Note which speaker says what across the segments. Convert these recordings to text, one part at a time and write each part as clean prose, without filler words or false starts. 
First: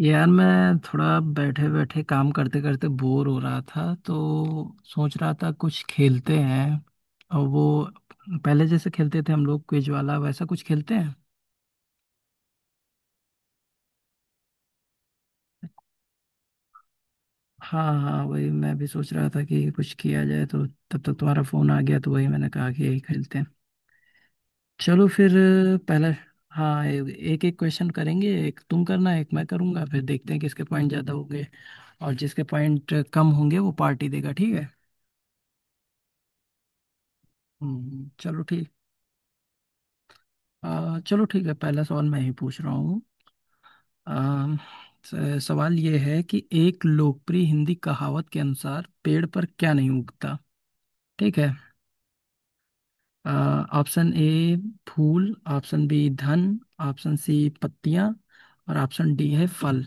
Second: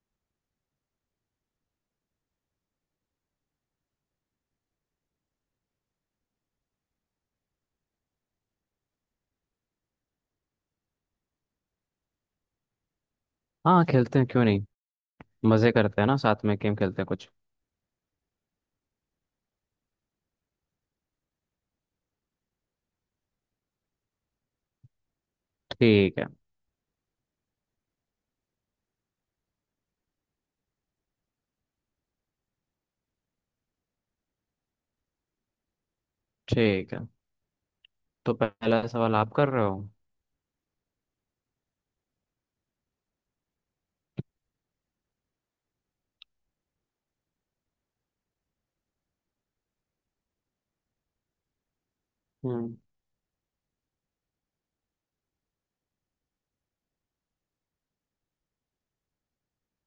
Speaker 1: यार मैं थोड़ा बैठे बैठे काम करते करते बोर हो रहा था, तो सोच रहा था कुछ खेलते हैं। और वो पहले जैसे खेलते थे हम लोग, क्विज वाला वैसा कुछ खेलते हैं।
Speaker 2: हाँ खेलते हैं क्यों नहीं। मजे करते हैं ना, साथ में गेम खेलते हैं कुछ।
Speaker 1: हाँ हाँ, वही मैं भी सोच रहा था कि कुछ किया जाए, तो तब तक तुम्हारा फोन आ गया तो वही मैंने कहा कि यही खेलते हैं। चलो फिर। पहला,
Speaker 2: ठीक है।
Speaker 1: हाँ, एक एक क्वेश्चन करेंगे, एक तुम करना एक मैं करूंगा, फिर देखते हैं किसके पॉइंट ज्यादा होंगे और जिसके पॉइंट कम होंगे वो पार्टी देगा, ठीक है।
Speaker 2: ठीक है, तो
Speaker 1: चलो ठीक।
Speaker 2: पहला सवाल आप कर रहे हो।
Speaker 1: चलो ठीक है, पहला सवाल मैं ही पूछ रहा हूँ। आ, सवाल ये है कि एक लोकप्रिय हिंदी कहावत के अनुसार पेड़ पर क्या नहीं उगता, ठीक है।
Speaker 2: हम्म
Speaker 1: ऑप्शन ए फूल, ऑप्शन बी धन, ऑप्शन सी पत्तियां, और ऑप्शन डी है फल।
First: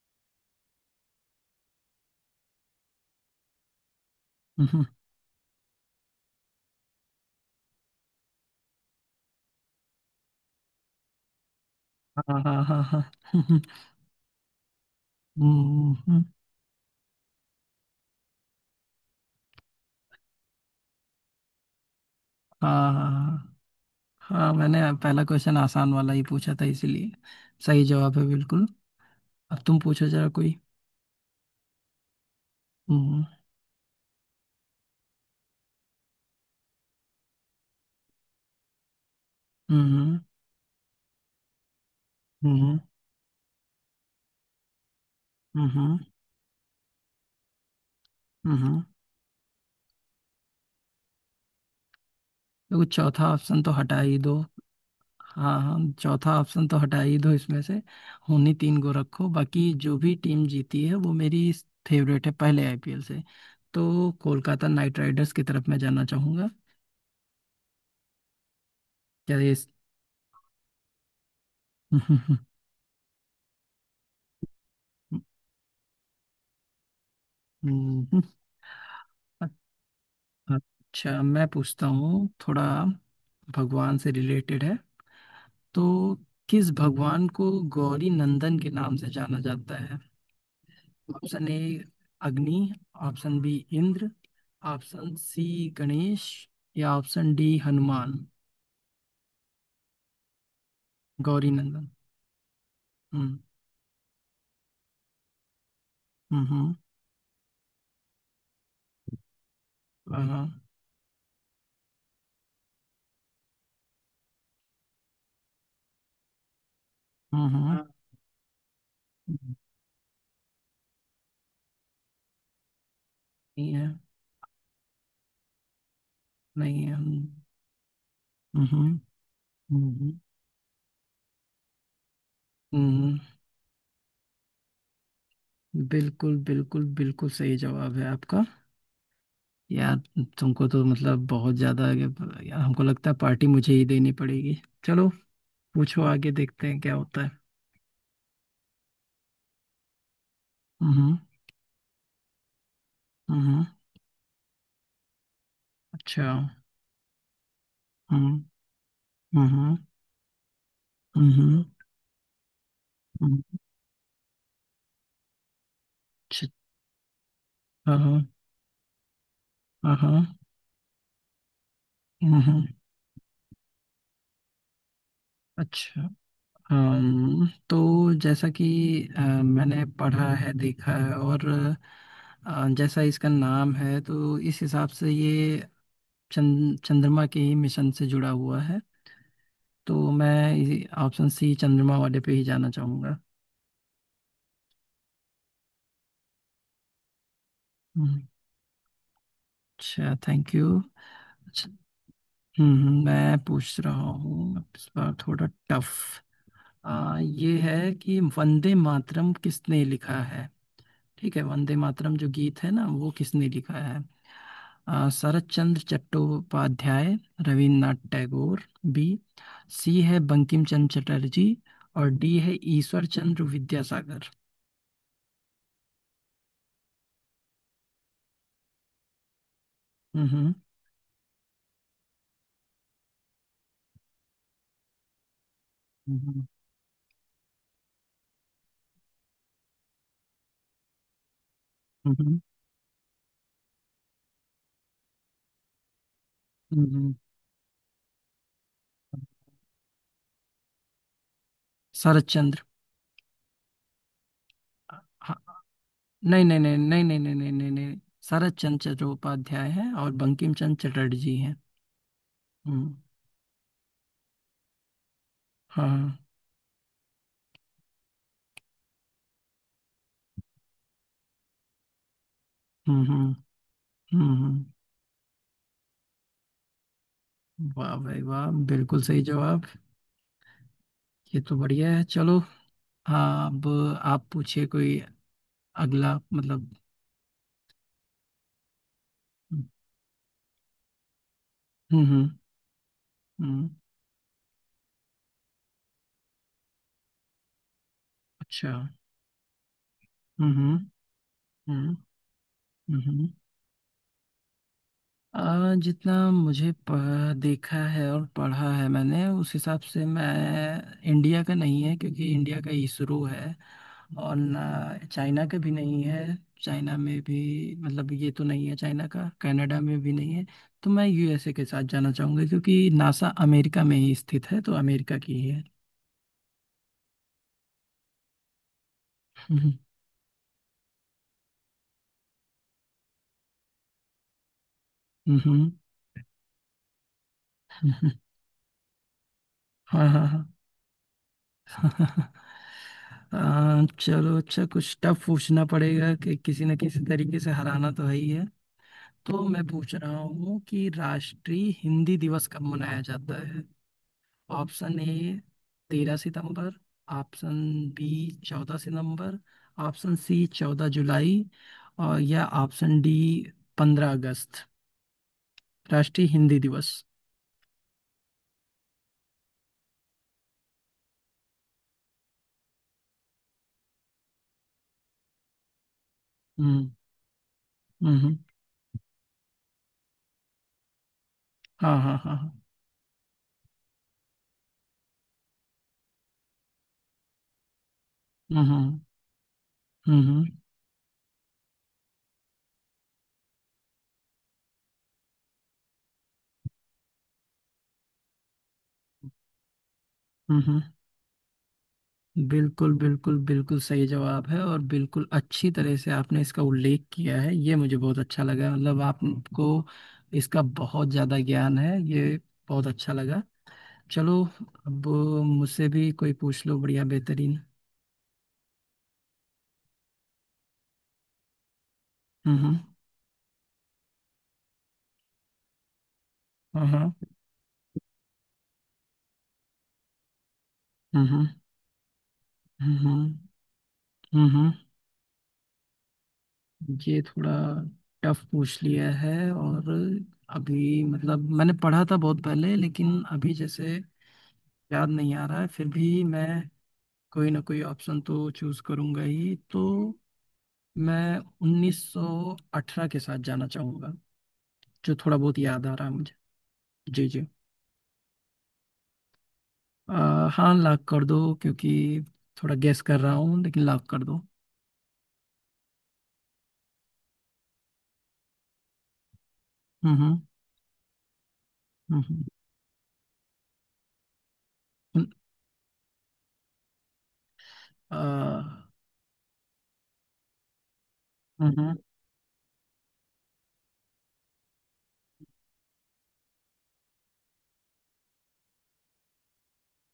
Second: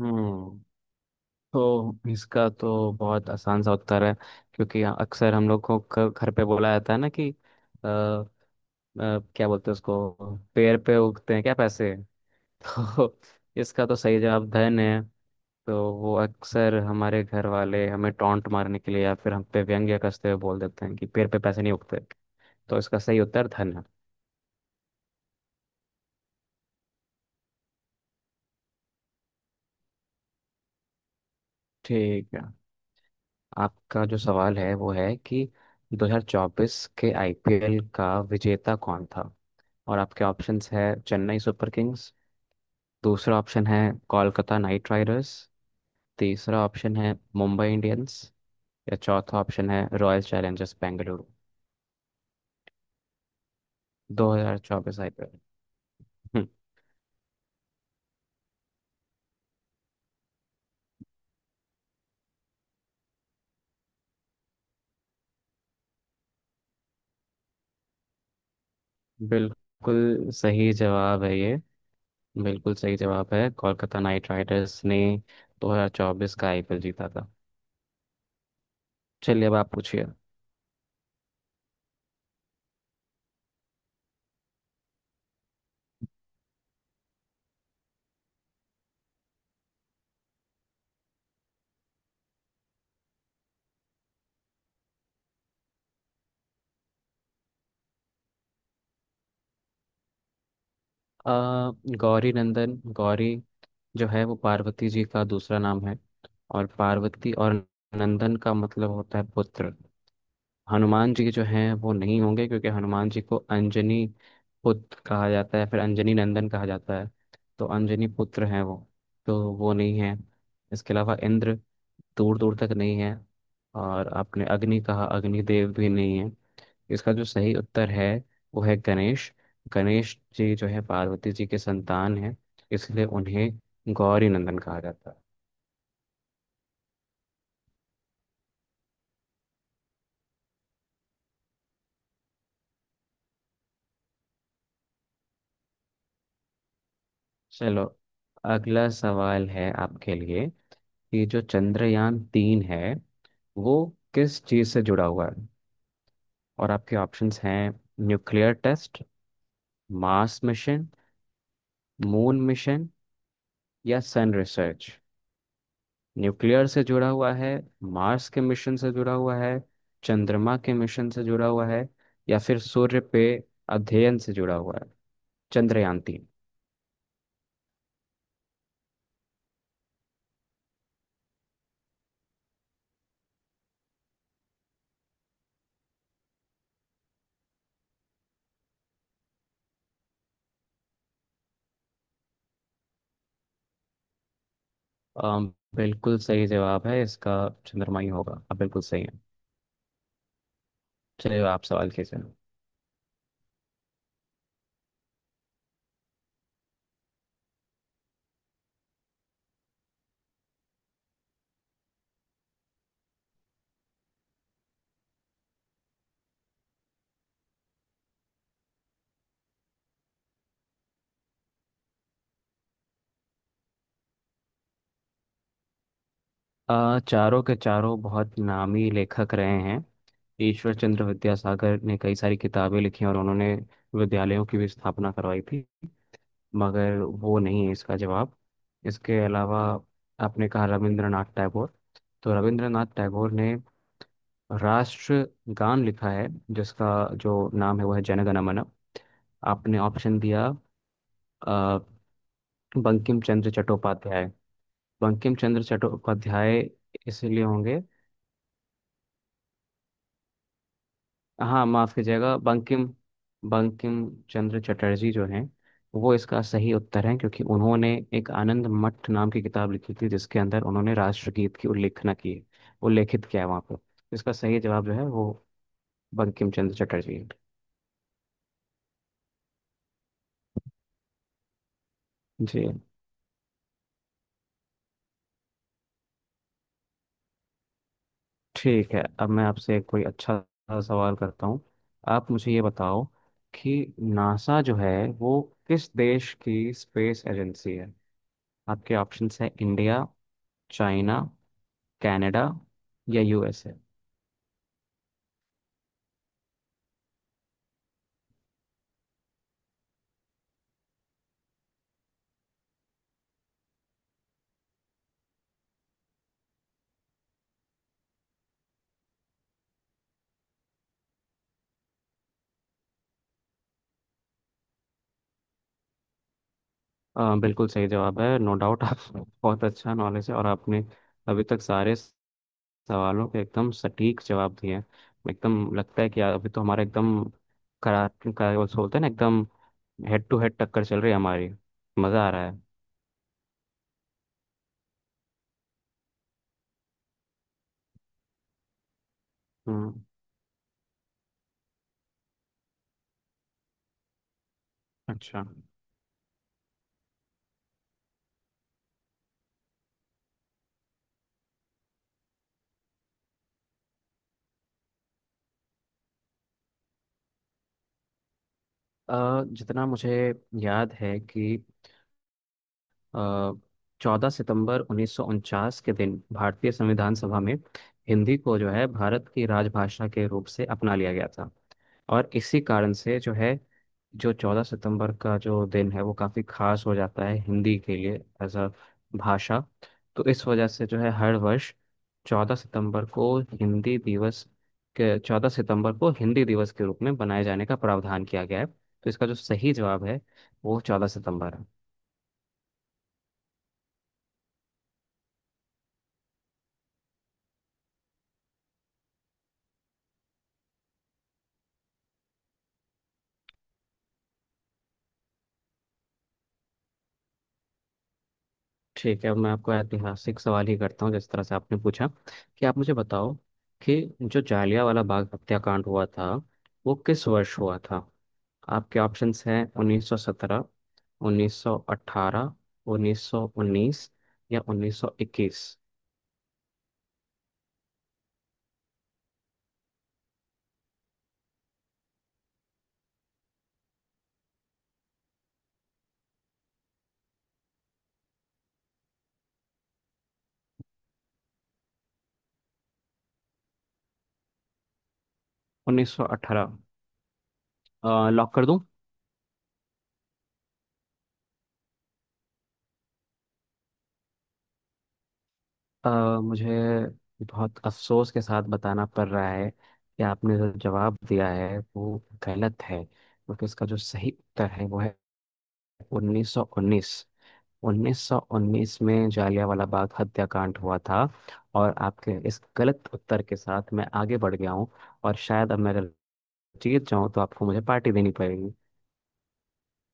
Speaker 2: हम्म तो इसका तो बहुत आसान सा उत्तर है, क्योंकि
Speaker 1: हम्म,
Speaker 2: अक्सर हम लोग को घर पे बोला जाता है ना कि अ, अ, क्या बोलते हैं उसको, पेड़ पे उगते हैं क्या पैसे
Speaker 1: हाँ हाँ हाँ हाँ।
Speaker 2: तो इसका तो सही जवाब धन है। तो
Speaker 1: हम्म,
Speaker 2: वो
Speaker 1: हम्म,
Speaker 2: अक्सर हमारे घर वाले हमें टॉन्ट मारने के लिए या फिर हम पे व्यंग्य कसते हुए बोल देते हैं कि पेड़ पे पैसे नहीं उगते। तो
Speaker 1: हाँ
Speaker 2: इसका सही उत्तर
Speaker 1: हाँ
Speaker 2: धन है।
Speaker 1: हाँ। हाँ, मैंने पहला क्वेश्चन आसान वाला ही पूछा था इसीलिए। सही जवाब है बिल्कुल। अब तुम पूछो जरा कोई।
Speaker 2: ठीक है,
Speaker 1: हम्म।
Speaker 2: आपका जो सवाल है वो है कि 2024 के आईपीएल का विजेता कौन था।
Speaker 1: हम्म।
Speaker 2: और
Speaker 1: हम्म।
Speaker 2: आपके ऑप्शंस है चेन्नई सुपर किंग्स।
Speaker 1: हम्म।
Speaker 2: दूसरा ऑप्शन है कोलकाता नाइट राइडर्स।
Speaker 1: हम्म।
Speaker 2: तीसरा ऑप्शन है मुंबई इंडियंस।
Speaker 1: हम्म।
Speaker 2: या चौथा ऑप्शन है रॉयल चैलेंजर्स बेंगलुरु।
Speaker 1: देखो चौथा ऑप्शन तो हटा ही दो।
Speaker 2: 2024 आईपीएल।
Speaker 1: हाँ हाँ, चौथा
Speaker 2: हम्म,
Speaker 1: ऑप्शन तो हटा ही दो इसमें से। उन्हीं तीन को रखो, बाकी जो भी टीम जीती है वो मेरी फेवरेट है पहले आईपीएल से। तो कोलकाता नाइट राइडर्स की तरफ मैं जाना चाहूंगा। क्या ये इस।
Speaker 2: बिल्कुल सही जवाब है ये। बिल्कुल सही जवाब है, कोलकाता नाइट राइडर्स ने 2024 का आईपीएल जीता था।
Speaker 1: हम्म।
Speaker 2: चलिए, अब आप पूछिए।
Speaker 1: अच्छा, मैं पूछता हूँ थोड़ा, भगवान से रिलेटेड है। तो किस भगवान को गौरी नंदन के नाम से जाना जाता है? Option A Agni, option B Indra, option C Ganesh, या ऑप्शन डी हनुमान। गौरी
Speaker 2: आ,
Speaker 1: नंदन।
Speaker 2: गौरी नंदन, गौरी
Speaker 1: हम्म।
Speaker 2: जो है वो पार्वती जी का दूसरा नाम है। और
Speaker 1: हम्म।
Speaker 2: पार्वती, और नंदन का मतलब होता है पुत्र।
Speaker 1: हाँ।
Speaker 2: हनुमान जी जो हैं वो नहीं होंगे, क्योंकि हनुमान जी को अंजनी पुत्र कहा जाता है, फिर अंजनी नंदन कहा जाता है।
Speaker 1: हम्म।
Speaker 2: तो
Speaker 1: हाँ।
Speaker 2: अंजनी पुत्र हैं वो, तो
Speaker 1: नहीं
Speaker 2: वो नहीं है। इसके अलावा इंद्र दूर दूर तक नहीं है।
Speaker 1: है।
Speaker 2: और आपने अग्नि कहा, अग्निदेव भी नहीं है।
Speaker 1: नहीं है।
Speaker 2: इसका जो
Speaker 1: हम्म।
Speaker 2: सही उत्तर है वो है
Speaker 1: हम्म।
Speaker 2: गणेश।
Speaker 1: हम्म,
Speaker 2: गणेश जी जो है पार्वती जी के संतान हैं, इसलिए
Speaker 1: हम्म।
Speaker 2: उन्हें गौरी नंदन कहा जाता है।
Speaker 1: बिल्कुल बिल्कुल बिल्कुल सही जवाब है आपका। यार, तुमको तो मतलब बहुत ज्यादा आगे। यार हमको लगता है पार्टी मुझे ही देनी पड़ेगी, चलो। पूछो आगे, देखते हैं क्या होता है।
Speaker 2: चलो, अगला सवाल है आपके लिए,
Speaker 1: हम्म।
Speaker 2: कि जो चंद्रयान 3 है
Speaker 1: हम्म।
Speaker 2: वो किस चीज से जुड़ा हुआ है।
Speaker 1: अच्छा।
Speaker 2: और आपके ऑप्शंस हैं न्यूक्लियर
Speaker 1: हम्म।
Speaker 2: टेस्ट,
Speaker 1: हम्म।
Speaker 2: मार्स मिशन,
Speaker 1: हम्म।
Speaker 2: मून मिशन,
Speaker 1: हम्म,
Speaker 2: या सन रिसर्च।
Speaker 1: अच्छा
Speaker 2: न्यूक्लियर से जुड़ा हुआ है,
Speaker 1: हाँ
Speaker 2: मार्स के मिशन से जुड़ा हुआ है,
Speaker 1: हाँ हाँ,
Speaker 2: चंद्रमा के मिशन से जुड़ा हुआ है, या फिर
Speaker 1: हम्म।
Speaker 2: सूर्य पे अध्ययन से जुड़ा हुआ है चंद्रयान
Speaker 1: अच्छा,
Speaker 2: तीन
Speaker 1: तो जैसा कि मैंने पढ़ा है देखा है, और जैसा इसका नाम है, तो इस हिसाब से ये चंद्रमा के ही मिशन से जुड़ा हुआ है। तो मैं ऑप्शन सी चंद्रमा वाले पे ही जाना चाहूँगा।
Speaker 2: बिल्कुल सही जवाब है इसका, चंद्रमा ही
Speaker 1: हम्म,
Speaker 2: होगा, आप बिल्कुल सही है।
Speaker 1: अच्छा, थैंक यू।
Speaker 2: चलिए, आप
Speaker 1: अच्छा।
Speaker 2: सवाल कीजिए।
Speaker 1: हम्म, मैं पूछ रहा हूँ इस बार थोड़ा टफ। ये है कि वंदे मातरम किसने लिखा है, ठीक है, वंदे मातरम जो गीत है ना वो किसने लिखा है? शरत चंद्र चट्टोपाध्याय, रविन्द्रनाथ टैगोर बी, सी है बंकिम चंद्र चटर्जी, और डी है ईश्वर चंद्र विद्यासागर।
Speaker 2: चारों के चारों बहुत नामी लेखक रहे हैं।
Speaker 1: हम्म।
Speaker 2: ईश्वर चंद्र विद्यासागर ने कई सारी किताबें लिखी, और उन्होंने विद्यालयों की भी स्थापना करवाई थी,
Speaker 1: हम्म।
Speaker 2: मगर वो नहीं है इसका जवाब। इसके अलावा आपने कहा रविंद्रनाथ टैगोर, तो
Speaker 1: हम्म।
Speaker 2: रविंद्रनाथ टैगोर ने राष्ट्र गान लिखा है, जिसका
Speaker 1: हम्म।
Speaker 2: जो नाम है वो है जनगण मन। आपने ऑप्शन दिया अ,
Speaker 1: शरत चंद्र।
Speaker 2: बंकिम चंद्र चट्टोपाध्याय। बंकिम
Speaker 1: हाँ,
Speaker 2: चंद्र
Speaker 1: नहीं
Speaker 2: चट्टोपाध्याय
Speaker 1: नहीं नहीं नहीं नहीं नहीं
Speaker 2: इसलिए
Speaker 1: नहीं नहीं
Speaker 2: होंगे।
Speaker 1: नहीं। शरत चंद्र चट्टोपाध्याय है, और बंकिम चंद्र चटर्जी हैं।
Speaker 2: हाँ माफ कीजिएगा, बंकिम,
Speaker 1: हम्म।
Speaker 2: बंकिम चंद्र चटर्जी जो हैं वो
Speaker 1: हाँ।
Speaker 2: इसका सही उत्तर है, क्योंकि उन्होंने एक आनंद मठ नाम की किताब लिखी थी जिसके अंदर उन्होंने राष्ट्रगीत की उल्लेखना की है,
Speaker 1: हम्म।
Speaker 2: उल्लेखित
Speaker 1: हम्म।
Speaker 2: किया है वहाँ पर। इसका सही
Speaker 1: हम्म।
Speaker 2: जवाब जो है वो बंकिम चंद्र चटर्जी है।
Speaker 1: वाह भाई वाह, बिल्कुल सही जवाब। ये तो बढ़िया है, चलो।
Speaker 2: जी,
Speaker 1: हाँ, अब आप पूछिए कोई अगला, मतलब।
Speaker 2: ठीक है। अब मैं
Speaker 1: हम्म।
Speaker 2: आपसे कोई अच्छा सा सवाल करता हूँ।
Speaker 1: हम्म।
Speaker 2: आप मुझे ये बताओ
Speaker 1: हम्म,
Speaker 2: कि नासा जो है वो किस देश की स्पेस एजेंसी है।
Speaker 1: अच्छा।
Speaker 2: आपके ऑप्शंस है इंडिया,
Speaker 1: हम्म।
Speaker 2: चाइना,
Speaker 1: हम्म।
Speaker 2: कनाडा,
Speaker 1: हम्म।
Speaker 2: या
Speaker 1: हम्म।
Speaker 2: यूएसए।
Speaker 1: जितना मुझे देखा है और पढ़ा है मैंने, उस हिसाब से मैं, इंडिया का नहीं है क्योंकि इंडिया का इसरो है। और ना चाइना का भी नहीं है। चाइना में भी, मतलब, ये तो नहीं है चाइना का, कनाडा में भी नहीं है। तो मैं यूएसए के साथ जाना चाहूंगा क्योंकि नासा अमेरिका में ही स्थित है, तो अमेरिका की ही है।
Speaker 2: बिल्कुल सही जवाब है, नो डाउट। आप बहुत
Speaker 1: हम्म।
Speaker 2: अच्छा नॉलेज है, और आपने अभी तक सारे सवालों के एकदम सटीक जवाब दिए हैं।
Speaker 1: हम्म,
Speaker 2: एकदम
Speaker 1: हम्म,
Speaker 2: लगता है कि अभी तो हमारा एकदम करा
Speaker 1: हम्म।
Speaker 2: करा, वो बोलते हैं ना, एकदम
Speaker 1: हाँ हाँ
Speaker 2: हेड टू
Speaker 1: हाँ।
Speaker 2: हेड टक्कर चल रही है हमारी। मज़ा आ रहा है।
Speaker 1: चलो अच्छा, कुछ टफ पूछना पड़ेगा कि किसी न किसी तरीके से हराना तो है ही है। तो मैं पूछ
Speaker 2: हम्म
Speaker 1: रहा हूँ कि राष्ट्रीय हिंदी दिवस कब मनाया जाता है? ऑप्शन ए
Speaker 2: अच्छा,
Speaker 1: तेरह सितंबर, ऑप्शन बी चौदह सितंबर, ऑप्शन सी चौदह जुलाई, और या ऑप्शन डी पंद्रह अगस्त। राष्ट्रीय हिंदी दिवस।
Speaker 2: जितना मुझे याद है कि 14 सितंबर 1949 के दिन भारतीय
Speaker 1: हम्म।
Speaker 2: संविधान सभा में
Speaker 1: हम्म।
Speaker 2: हिंदी को जो है भारत की राजभाषा के रूप से अपना लिया गया था।
Speaker 1: हाँ हाँ
Speaker 2: और
Speaker 1: हाँ
Speaker 2: इसी
Speaker 1: हाँ।
Speaker 2: कारण से जो है, जो 14 सितंबर का जो दिन है वो काफ़ी खास हो जाता है हिंदी के लिए एज
Speaker 1: हम्म।
Speaker 2: अ
Speaker 1: हम्म।
Speaker 2: भाषा। तो
Speaker 1: हम्म।
Speaker 2: इस वजह से जो है हर वर्ष 14 सितंबर को हिंदी दिवस के, 14 सितंबर को हिंदी दिवस के रूप में बनाए जाने का प्रावधान किया गया है, तो इसका जो सही जवाब है
Speaker 1: हम्म,
Speaker 2: वो
Speaker 1: हम्म।
Speaker 2: 14 सितंबर है।
Speaker 1: बिल्कुल बिल्कुल बिल्कुल सही जवाब है, और बिल्कुल अच्छी तरह से आपने इसका उल्लेख किया है। ये मुझे बहुत अच्छा लगा, मतलब आपको इसका बहुत ज़्यादा ज्ञान है, ये बहुत अच्छा लगा। चलो, अब मुझसे भी कोई पूछ लो, बढ़िया बेहतरीन।
Speaker 2: ठीक है, अब मैं आपको ऐतिहासिक सवाल ही करता हूँ जिस तरह से आपने पूछा। कि
Speaker 1: हम्म।
Speaker 2: आप मुझे बताओ कि जो जालियांवाला बाग हत्याकांड हुआ था वो
Speaker 1: हम्म।
Speaker 2: किस वर्ष हुआ था। आपके ऑप्शंस हैं 1917,
Speaker 1: हम्म।
Speaker 2: 1918,
Speaker 1: हम्म।
Speaker 2: 1919, या
Speaker 1: हम्म।
Speaker 2: 1921।
Speaker 1: ये थोड़ा टफ पूछ लिया है, और अभी मतलब मैंने पढ़ा था बहुत पहले, लेकिन अभी जैसे याद नहीं आ रहा है। फिर भी मैं कोई ना कोई ऑप्शन तो चूज करूंगा ही, तो मैं 1918 के साथ जाना चाहूंगा, जो थोड़ा बहुत याद आ रहा है मुझे।
Speaker 2: 1918
Speaker 1: जी जी।
Speaker 2: लॉक कर दूं?
Speaker 1: हाँ, लाख कर दो क्योंकि थोड़ा गेस कर रहा हूँ, लेकिन लाख कर दो।
Speaker 2: अ, मुझे बहुत अफसोस के साथ बताना पड़ रहा है कि
Speaker 1: हम्म।
Speaker 2: आपने जो जवाब दिया है वो
Speaker 1: हम्म।
Speaker 2: गलत है, क्योंकि इसका जो सही उत्तर है वो है
Speaker 1: हम्म।
Speaker 2: 1919।
Speaker 1: हम्म।
Speaker 2: 1919 में जालियांवाला बाग हत्याकांड हुआ था।
Speaker 1: हम्म।
Speaker 2: और आपके इस गलत उत्तर के साथ मैं आगे बढ़ गया हूँ, और शायद अब मेरे जीत जाऊं तो आपको मुझे पार्टी देनी पड़ेगी।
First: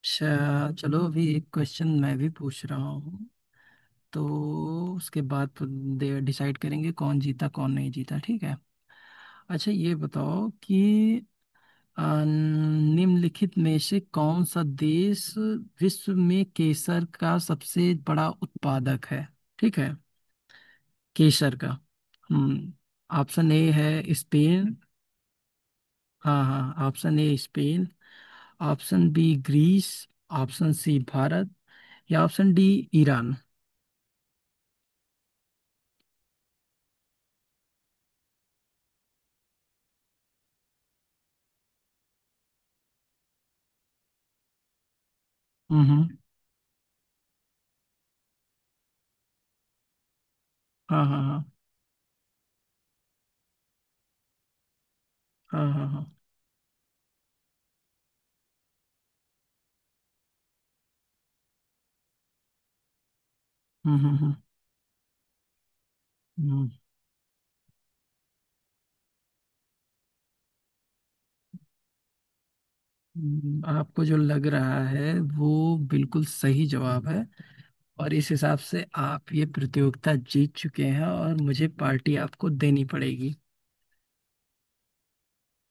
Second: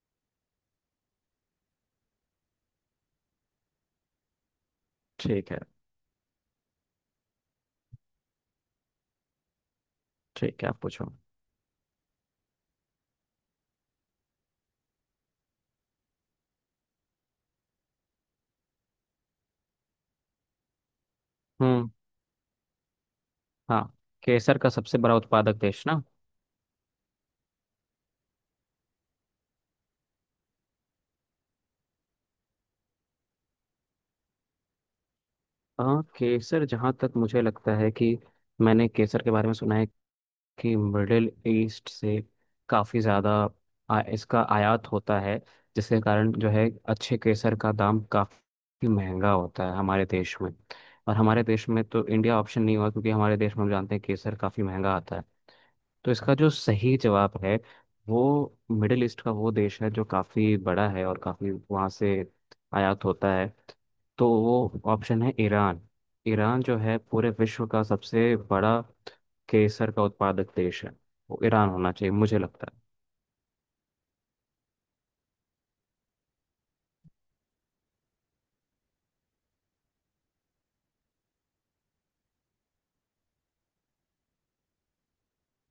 Speaker 1: अच्छा चलो, अभी एक क्वेश्चन मैं भी पूछ रहा हूँ, तो उसके
Speaker 2: ठीक
Speaker 1: बाद
Speaker 2: है।
Speaker 1: डिसाइड करेंगे कौन जीता कौन नहीं जीता, ठीक है। अच्छा ये बताओ
Speaker 2: ठीक है, आप पूछो।
Speaker 1: कि निम्नलिखित में से कौन सा देश विश्व में केसर का सबसे बड़ा उत्पादक है, ठीक है, केसर का।
Speaker 2: हम्म।
Speaker 1: हम्म। ऑप्शन ए
Speaker 2: हाँ,
Speaker 1: है
Speaker 2: केसर का
Speaker 1: स्पेन।
Speaker 2: सबसे बड़ा उत्पादक देश ना।
Speaker 1: हाँ हाँ, option A Spain, option B Greece, option C Bharat, या ऑप्शन डी ईरान।
Speaker 2: हाँ, केसर जहाँ तक मुझे लगता है कि मैंने केसर के बारे में सुना है कि मिडिल ईस्ट से काफ़ी ज़्यादा इसका आयात होता है, जिसके
Speaker 1: हम्म।
Speaker 2: कारण जो है अच्छे केसर का दाम काफ़ी महंगा होता है हमारे देश में।
Speaker 1: हाँ
Speaker 2: और हमारे
Speaker 1: हाँ
Speaker 2: देश में तो इंडिया ऑप्शन नहीं हुआ, क्योंकि हमारे देश में हम जानते हैं केसर काफ़ी महंगा आता है।
Speaker 1: हाँ हाँ। हाँ
Speaker 2: तो
Speaker 1: हाँ।
Speaker 2: इसका जो सही जवाब है, वो मिडिल ईस्ट का वो देश है जो काफ़ी बड़ा है और काफ़ी वहाँ से आयात होता है।
Speaker 1: हम्म। हम्म।
Speaker 2: तो
Speaker 1: हम्म।
Speaker 2: वो ऑप्शन है ईरान। ईरान
Speaker 1: हम्म,
Speaker 2: जो है पूरे विश्व का सबसे बड़ा केसर का उत्पादक देश है। वो ईरान होना चाहिए, मुझे लगता है।
Speaker 1: आपको जो लग रहा है वो बिल्कुल सही जवाब है, और इस हिसाब से आप ये प्रतियोगिता जीत चुके हैं, और मुझे पार्टी आपको देनी पड़ेगी।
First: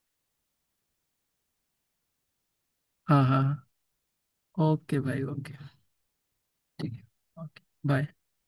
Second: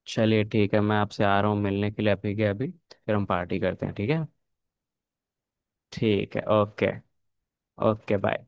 Speaker 2: चलिए ठीक है, मैं आपसे आ रहा हूँ मिलने के लिए अभी के अभी, फिर
Speaker 1: हाँ
Speaker 2: हम
Speaker 1: हाँ
Speaker 2: पार्टी
Speaker 1: हाँ,
Speaker 2: करते हैं, ठीक है।
Speaker 1: ओके भाई ओके।
Speaker 2: ठीक है ओके।
Speaker 1: ठीक है, ओके, बाय।
Speaker 2: Okay bye.